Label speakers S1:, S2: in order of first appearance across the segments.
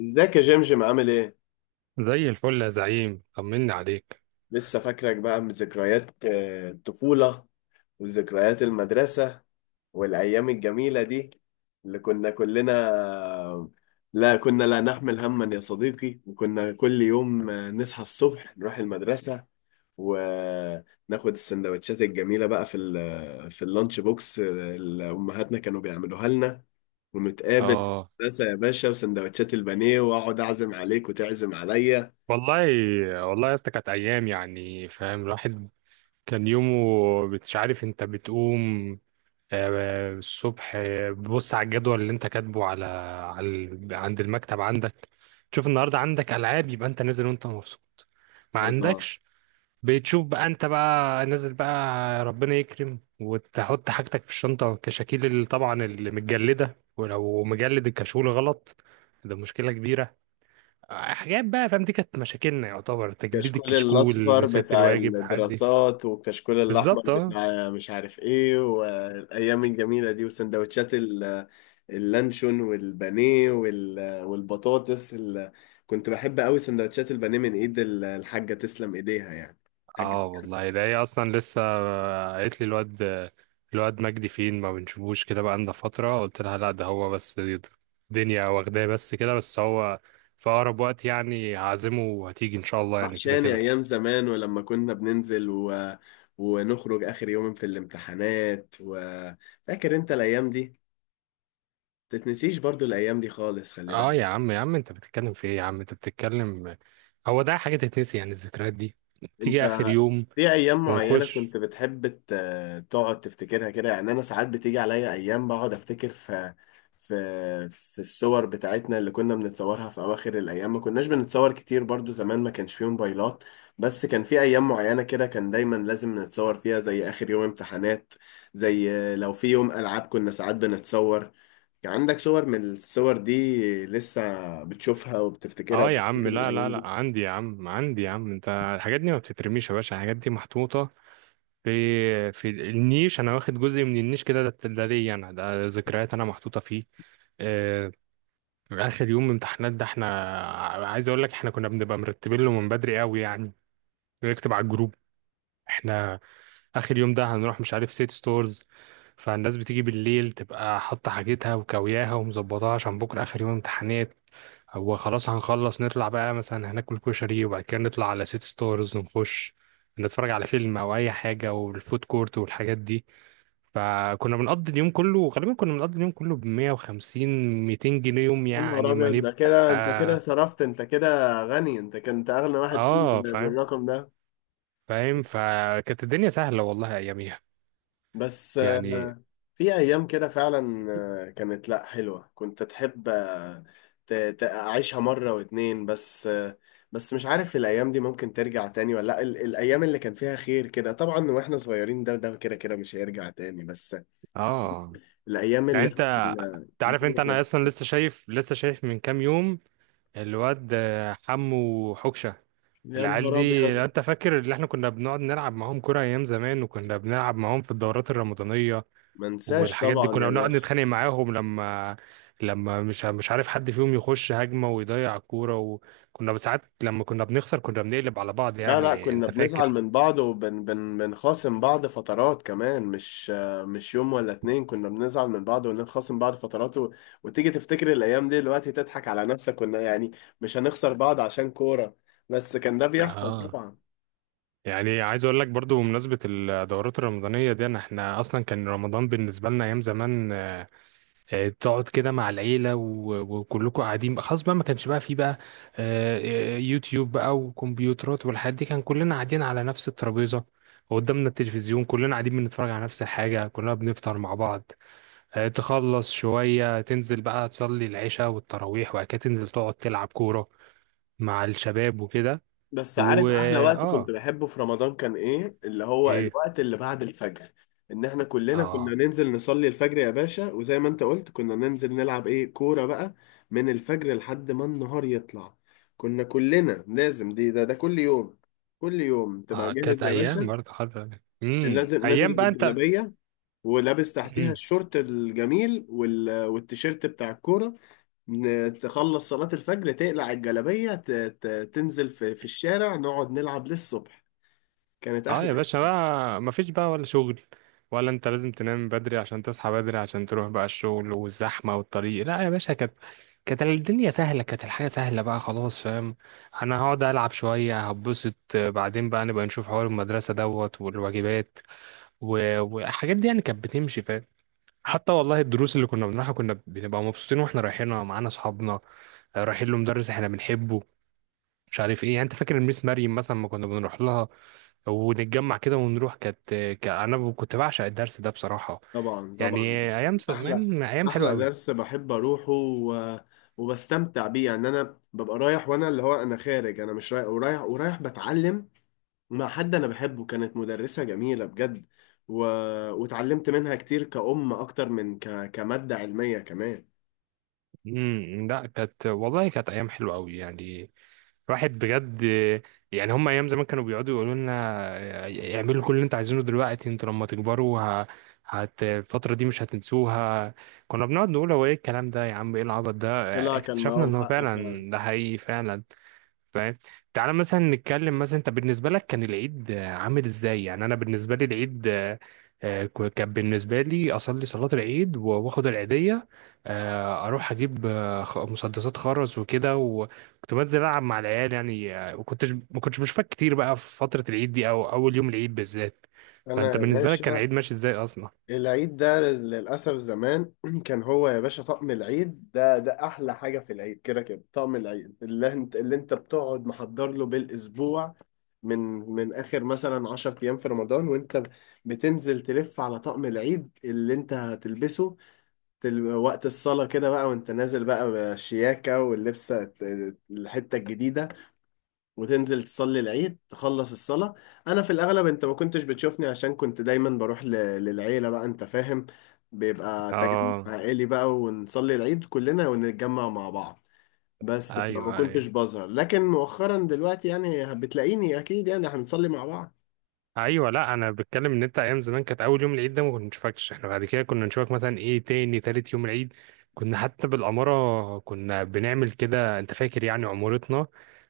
S1: ازيك يا جمجم؟ عامل ايه؟
S2: زي الفل يا زعيم طمني عليك.
S1: لسه فاكرك بقى من ذكريات الطفولة، وذكريات المدرسة، والأيام الجميلة دي اللي كنا كلنا. لا كنا لا نحمل هما يا صديقي، وكنا كل يوم نصحى الصبح نروح المدرسة، وناخد السندوتشات الجميلة بقى في اللانش بوكس اللي أمهاتنا كانوا بيعملوها لنا، ونتقابل في
S2: اه
S1: المدرسة يا باشا. وسندوتشات البانيه، وأقعد أعزم عليك وتعزم عليا.
S2: والله. يا اسطى كانت ايام يعني فاهم الواحد كان يومه. مش عارف انت بتقوم الصبح، بص على الجدول اللي انت كاتبه على عند المكتب عندك، تشوف النهارده عندك العاب يبقى انت نازل وانت مبسوط. ما
S1: الله.
S2: عندكش بتشوف بقى انت بقى نازل، بقى ربنا يكرم وتحط حاجتك في الشنطة، كشاكيل اللي طبعا اللي متجلدة، ولو مجلد الكشكول غلط ده مشكلة كبيرة. حاجات بقى فاهم، دي كانت مشاكلنا يعتبر، تجليد
S1: كشكول
S2: الكشكول،
S1: الأصفر
S2: نسيت
S1: بتاع
S2: الواجب حد.
S1: الدراسات، وكشكول الأحمر
S2: بالظبط اه.
S1: بتاع مش عارف إيه، والأيام الجميلة دي، وسندوتشات اللانشون والبانيه والبطاطس كنت بحب أوي سندوتشات البانيه من إيد الحاجة، تسلم إيديها يعني، الحاجة.
S2: اه والله ده هي اصلا لسه قالت لي، الواد مجدي فين ما بنشوفوش كده بقى لنا فتره؟ قلت لها لا ده هو بس الدنيا واخداه، بس كده بس هو في اقرب وقت يعني هعزمه وهتيجي ان شاء الله يعني كده
S1: وحشاني
S2: كده.
S1: أيام زمان، ولما كنا بننزل ونخرج آخر يوم في الامتحانات. وفاكر أنت الأيام دي؟ تتنسيش برضو الأيام دي خالص، خلي
S2: اه
S1: بالك.
S2: يا عم يا عم انت بتتكلم في ايه؟ يا عم انت بتتكلم، هو ده حاجه تتنسي يعني؟ الذكريات دي
S1: أنت
S2: تيجي اخر يوم
S1: في ايام معينه
S2: ونخش.
S1: كنت بتحب تقعد تفتكرها كده؟ يعني انا ساعات بتيجي عليا ايام بقعد افتكر في في الصور بتاعتنا اللي كنا بنتصورها في اواخر الايام. ما كناش بنتصور كتير برضو زمان، ما كانش فيه موبايلات، بس كان في ايام معينه كده كان دايما لازم نتصور فيها، زي اخر يوم امتحانات، زي لو في يوم العاب كنا ساعات بنتصور. يعني عندك صور من الصور دي لسه بتشوفها وبتفتكرها
S2: اه يا عم،
S1: وبتفتكر
S2: لا لا
S1: الايام
S2: لا،
S1: دي؟
S2: عندي يا عم عندي يا عم. انت الحاجات دي ما بتترميش يا باشا، الحاجات دي محطوطه في النيش، انا واخد جزء من النيش كده، ده ليا انا، ده ذكريات انا محطوطه فيه. آه، اخر يوم امتحانات ده احنا، عايز اقول لك احنا كنا بنبقى مرتبين له من بدري قوي، يعني بنكتب على الجروب احنا اخر يوم ده هنروح مش عارف سيت ستورز. فالناس بتيجي بالليل تبقى حاطه حاجتها وكوياها ومظبطاها عشان بكره اخر يوم امتحانات، هو خلاص هنخلص نطلع بقى مثلا هناكل كشري وبعد كده نطلع على سيت ستورز، ونخش نتفرج على فيلم او اي حاجه، والفود كورت والحاجات دي. فكنا بنقضي اليوم كله، غالبا كنا بنقضي اليوم كله ب 150 200 جنيه يوم
S1: يا نهار
S2: يعني، ما
S1: ابيض، ده كده انت كده
S2: نبقى.
S1: صرفت، انت كده غني، انت كنت اغنى واحد فينا
S2: اه فاهم،
S1: بالرقم ده.
S2: فاهم.
S1: بس،
S2: فكانت الدنيا سهلة والله اياميها
S1: بس
S2: يعني.
S1: آه، في ايام كده فعلا، كانت لا حلوه، كنت تحب اعيشها مره واتنين، بس مش عارف الايام دي ممكن ترجع تاني ولا لا. الايام اللي كان فيها خير كده طبعا، واحنا صغيرين، ده كده كده مش هيرجع تاني. بس
S2: اه
S1: الايام
S2: يعني
S1: اللي احنا
S2: انت
S1: كنا
S2: تعرف انت،
S1: الدنيا
S2: انا
S1: كانت…
S2: اصلا لسه شايف، لسه شايف من كام يوم الواد حمو حكشة،
S1: يا
S2: العيال
S1: نهار
S2: دي لو
S1: ابيض،
S2: انت فاكر اللي احنا كنا بنقعد نلعب معاهم كرة ايام زمان، وكنا بنلعب معاهم في الدورات الرمضانية
S1: ما انساش
S2: والحاجات دي،
S1: طبعا
S2: كنا
S1: يا
S2: بنقعد
S1: باشا.
S2: نتخانق معاهم لما مش عارف حد فيهم يخش هجمة ويضيع الكورة، وكنا ساعات لما كنا بنخسر كنا بنقلب على بعض
S1: لا لا،
S2: يعني،
S1: كنا
S2: انت
S1: بنزعل
S2: فاكر.
S1: من بعض، وبن بن بنخاصم بعض فترات كمان، مش مش يوم ولا اتنين، كنا بنزعل من بعض ونخاصم بعض فترات، وتيجي تفتكر الأيام دي دلوقتي تضحك على نفسك، كنا يعني مش هنخسر بعض عشان كورة، بس كان ده بيحصل
S2: اه
S1: طبعا.
S2: يعني عايز اقول لك برضو، بمناسبة الدورات الرمضانية دي، انا احنا اصلا كان رمضان بالنسبة لنا ايام زمان، تقعد كده مع العيلة وكلكم قاعدين خلاص بقى، ما كانش بقى فيه بقى يوتيوب بقى وكمبيوترات والحاجات دي، كان كلنا قاعدين على نفس الترابيزة وقدامنا التلفزيون، كلنا قاعدين بنتفرج على نفس الحاجة، كلنا بنفطر مع بعض. تخلص شوية تنزل بقى تصلي العشاء والتراويح، وبعد كده تنزل تقعد تلعب كورة مع الشباب وكده.
S1: بس
S2: و
S1: عارف احلى وقت كنت
S2: اه
S1: بحبه في رمضان كان ايه؟ اللي هو
S2: ايه،
S1: الوقت اللي بعد الفجر، ان احنا كلنا
S2: اه،
S1: كنا ننزل نصلي الفجر يا باشا، وزي ما انت قلت كنا ننزل نلعب ايه، كورة بقى، من الفجر لحد ما النهار يطلع. كنا كلنا لازم، دي ده ده كل يوم، كل يوم تبقى جاهز
S2: كانت
S1: يا
S2: ايام
S1: باشا.
S2: برضه حلوة،
S1: لازم
S2: ايام
S1: نازل
S2: بقى.
S1: بالجلابية، ولابس تحتيها
S2: انت
S1: الشورت الجميل والتيشيرت بتاع الكورة. تخلص صلاة الفجر، تقلع الجلابية، تنزل في في الشارع نقعد نلعب للصبح. كانت
S2: اه يا
S1: أحلى.
S2: باشا، بقى مفيش بقى ولا شغل، ولا انت لازم تنام بدري عشان تصحى بدري عشان تروح بقى الشغل والزحمة والطريق. لا يا باشا كانت الدنيا سهلة، كانت الحياة سهلة بقى خلاص، فاهم. انا هقعد العب شوية هبسط، بعدين بقى نبقى نشوف حوار المدرسة دوت والواجبات والحاجات دي يعني، كانت بتمشي فاهم. حتى والله الدروس اللي كنا بنروحها كنا بنبقى مبسوطين واحنا رايحينها، معانا اصحابنا، رايحين لمدرس احنا بنحبه، مش عارف ايه يعني. انت فاكر الميس مريم مثلا، ما كنا بنروح لها ونتجمع كده ونروح، كانت انا كنت بعشق الدرس ده بصراحة
S1: طبعا
S2: يعني.
S1: طبعا. أحلى،
S2: أيام حلوة
S1: أحلى
S2: قوي.
S1: درس بحب أروحه وبستمتع بيه. يعني أنا ببقى رايح، وأنا اللي هو أنا خارج، أنا مش رايح، ورايح ورايح بتعلم مع حد أنا بحبه. كانت مدرسة جميلة بجد، و... واتعلمت منها كتير، كأم أكتر من كمادة علمية كمان.
S2: لا كانت والله، كانت ايام حلوة قوي يعني، الواحد بجد يعني. هم ايام زمان كانوا بيقعدوا يقولوا لنا اعملوا كل اللي انتوا عايزينه دلوقتي، انتوا لما تكبروا ه... هت الفترة دي مش هتنسوها. كنا بنقعد نقول هو ايه الكلام ده يا عم، ايه العبط ده؟
S1: طلع كان
S2: اكتشفنا
S1: معاهم
S2: ان هو
S1: حق فعلا.
S2: فعلا ده حقيقي فعلا، فاهم. تعالى مثلا نتكلم، مثلا انت بالنسبه لك كان العيد عامل ازاي؟ يعني انا بالنسبه لي العيد، كان بالنسبه لي اصلي صلاه العيد واخد العيديه، اروح اجيب مسدسات خرز وكده، وكنت بنزل العب مع العيال يعني وكنتش، ما كنتش بشوفك كتير بقى في فتره العيد دي، او اول يوم العيد بالذات.
S1: أنا
S2: فانت
S1: يا
S2: بالنسبه لك كان العيد
S1: باشا
S2: ماشي ازاي اصلا؟
S1: العيد ده للأسف زمان كان هو يا باشا، طقم العيد ده ده أحلى حاجة في العيد، كده كده طقم العيد اللي أنت، اللي أنت بتقعد محضر له بالأسبوع، من من آخر مثلا 10 أيام في رمضان، وأنت بتنزل تلف على طقم العيد اللي أنت هتلبسه. وقت الصلاة كده بقى، وأنت نازل بقى بالشياكة واللبسة الحتة الجديدة، وتنزل تصلي العيد، تخلص الصلاة. أنا في الأغلب أنت ما كنتش بتشوفني، عشان كنت دايما بروح للعيلة بقى، أنت فاهم، بيبقى تجمع
S2: اه
S1: عائلي بقى، ونصلي العيد كلنا ونتجمع مع بعض. بس فما
S2: ايوه ايوه،
S1: كنتش بظهر، لكن مؤخرا دلوقتي يعني بتلاقيني أكيد، يعني احنا بنصلي مع
S2: ايوه لا انا بتكلم ان انت ايام زمان كانت اول يوم العيد ده ما كنا نشوفكش، احنا بعد كده كنا نشوفك مثلا ايه، تاني تالت يوم العيد. كنا حتى بالاماره كنا بنعمل كده انت فاكر يعني؟ عمارتنا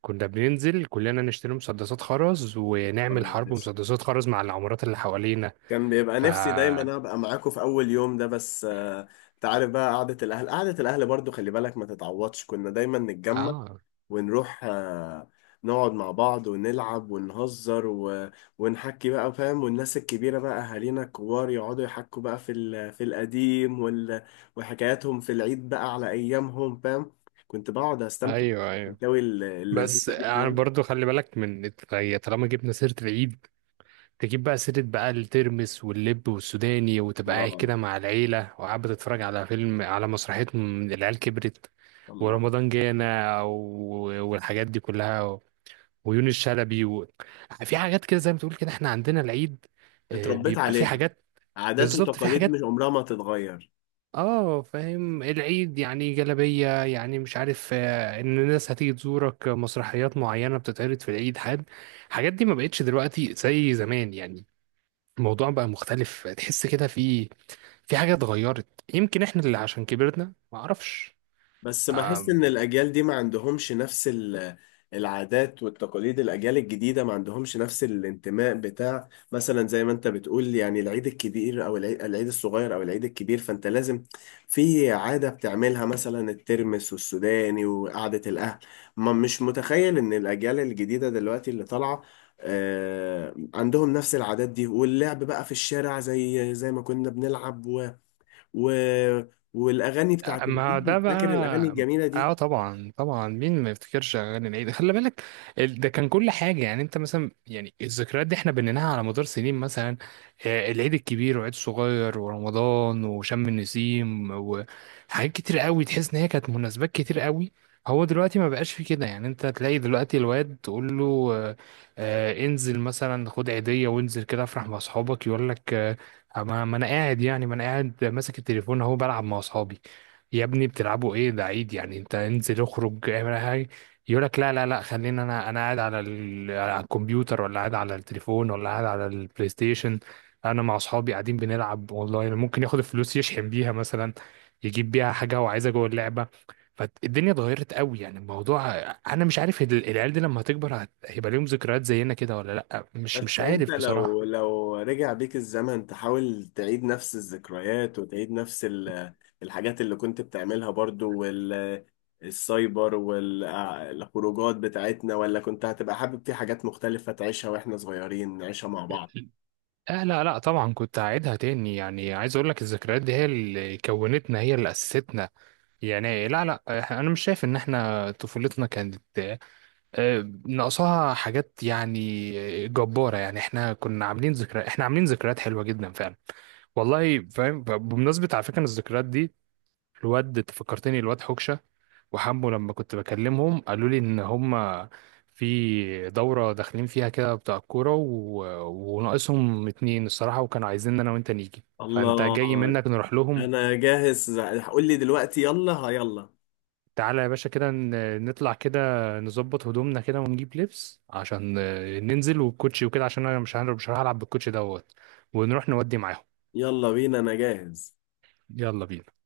S2: كنا بننزل كلنا نشتري مسدسات خرز، ونعمل حرب
S1: بعض.
S2: مسدسات خرز مع العمارات اللي حوالينا.
S1: كان بيبقى
S2: ف
S1: نفسي دايما ابقى معاكم في اول يوم ده، بس انت عارف بقى، قعدة الاهل، قعدة الاهل برضو خلي بالك ما تتعوضش، كنا دايما نتجمع
S2: اه
S1: ونروح نقعد مع بعض ونلعب ونهزر ونحكي بقى، فاهم، والناس الكبيرة بقى، أهالينا الكبار يقعدوا يحكوا بقى في القديم وحكاياتهم في العيد بقى على أيامهم، فاهم، كنت بقعد أستمتع
S2: ايوه ايوه.
S1: بالحكاوي اللذيذة
S2: بس
S1: دي،
S2: انا
S1: فاهم.
S2: برضو خلي بالك من، هي طالما جبنا سيرة العيد تجيب بقى سيرة بقى الترمس واللب والسوداني، وتبقى قاعد
S1: الله،
S2: كده مع العيلة، وقاعد بتتفرج على فيلم، على مسرحية، العيال كبرت،
S1: الله،
S2: ورمضان جانا والحاجات دي كلها، ويونس شلبي في حاجات كده زي ما تقول كده، احنا عندنا العيد
S1: اتربيت
S2: بيبقى في
S1: عليها.
S2: حاجات.
S1: عادات
S2: بالظبط، في
S1: وتقاليد
S2: حاجات،
S1: مش عمرها ما تتغير.
S2: اه فاهم. العيد يعني جلبية يعني، مش عارف، ان الناس هتيجي تزورك، مسرحيات معينة بتتعرض في العيد، حد. الحاجات دي ما بقتش دلوقتي زي زمان يعني، الموضوع بقى مختلف، تحس كده في حاجة اتغيرت، يمكن احنا اللي عشان كبرنا، ما اعرفش.
S1: بس بحس ان الاجيال دي ما عندهمش نفس العادات والتقاليد، الاجيال الجديده ما عندهمش نفس الانتماء، بتاع مثلا زي ما انت بتقول يعني العيد الكبير او العيد، العيد الصغير او العيد الكبير، فانت لازم في عاده بتعملها، مثلا الترمس والسوداني وقعده الاهل. ما مش متخيل ان الاجيال الجديده دلوقتي اللي طالعه عندهم نفس العادات دي، واللعب بقى في الشارع زي زي ما كنا بنلعب، و... والاغاني بتاعت
S2: ما ده
S1: العيد،
S2: بقى،
S1: فاكر الاغاني الجميله
S2: اه
S1: دي؟
S2: طبعا طبعا، مين ما يفتكرش اغاني العيد، خلي بالك. ده كان كل حاجه يعني، انت مثلا يعني الذكريات دي احنا بنيناها على مدار سنين، مثلا العيد الكبير والعيد الصغير، ورمضان، وشم النسيم، وحاجات كتير قوي، تحس ان هي كانت مناسبات كتير قوي. هو دلوقتي ما بقاش في كده يعني، انت تلاقي دلوقتي الواد تقول له آه، انزل مثلا خد عيديه وانزل كده افرح مع اصحابك، يقول لك ما انا قاعد يعني، ما انا قاعد ماسك التليفون اهو بلعب مع اصحابي. يا ابني بتلعبوا ايه؟ ده عيد يعني، انت انزل اخرج اعمل أي حاجه، يقول لك لا لا لا خلينا، انا قاعد على، على الكمبيوتر، ولا قاعد على التليفون، ولا قاعد على البلاي ستيشن، انا مع اصحابي قاعدين بنلعب اونلاين، ممكن ياخد الفلوس يشحن بيها مثلا، يجيب بيها حاجه هو عايزها جوه اللعبه. فالدنيا اتغيرت قوي يعني الموضوع، انا مش عارف العيال دي لما هتكبر هيبقى ليهم ذكريات زينا كده ولا لا، مش
S1: بس انت
S2: عارف بصراحه.
S1: لو لو رجع بيك الزمن تحاول تعيد نفس الذكريات، وتعيد نفس الحاجات اللي كنت بتعملها برضو، والسايبر والخروجات بتاعتنا؟ ولا كنت هتبقى حابب في حاجات مختلفة تعيشها، واحنا صغيرين نعيشها مع بعض؟
S2: آه لا لا طبعا كنت هعيدها تاني، يعني عايز اقول لك الذكريات دي هي اللي كونتنا، هي اللي اسستنا يعني. لا لا انا مش شايف ان احنا طفولتنا كانت ناقصاها حاجات يعني، جبارة يعني، احنا كنا عاملين ذكريات، احنا عاملين ذكريات حلوة جدا فعلا والله، فاهم. بمناسبة على فكرة إن الذكريات دي، الواد أنت فكرتني، الواد حكشة وحمو لما كنت بكلمهم قالوا لي ان هم في دورة داخلين فيها كده بتاع الكورة وناقصهم اتنين الصراحة، وكانوا عايزين انا وانت نيجي، فانت
S1: الله،
S2: جاي منك نروح لهم.
S1: انا جاهز، قول لي دلوقتي، يلا، ها، يلا.
S2: تعالى يا باشا كده نطلع كده، نظبط هدومنا كده ونجيب لبس عشان ننزل، والكوتشي وكده، عشان انا مش هلعب بالكوتشي دوت، ونروح نودي معاهم.
S1: يلا بينا، انا جاهز.
S2: يلا بينا.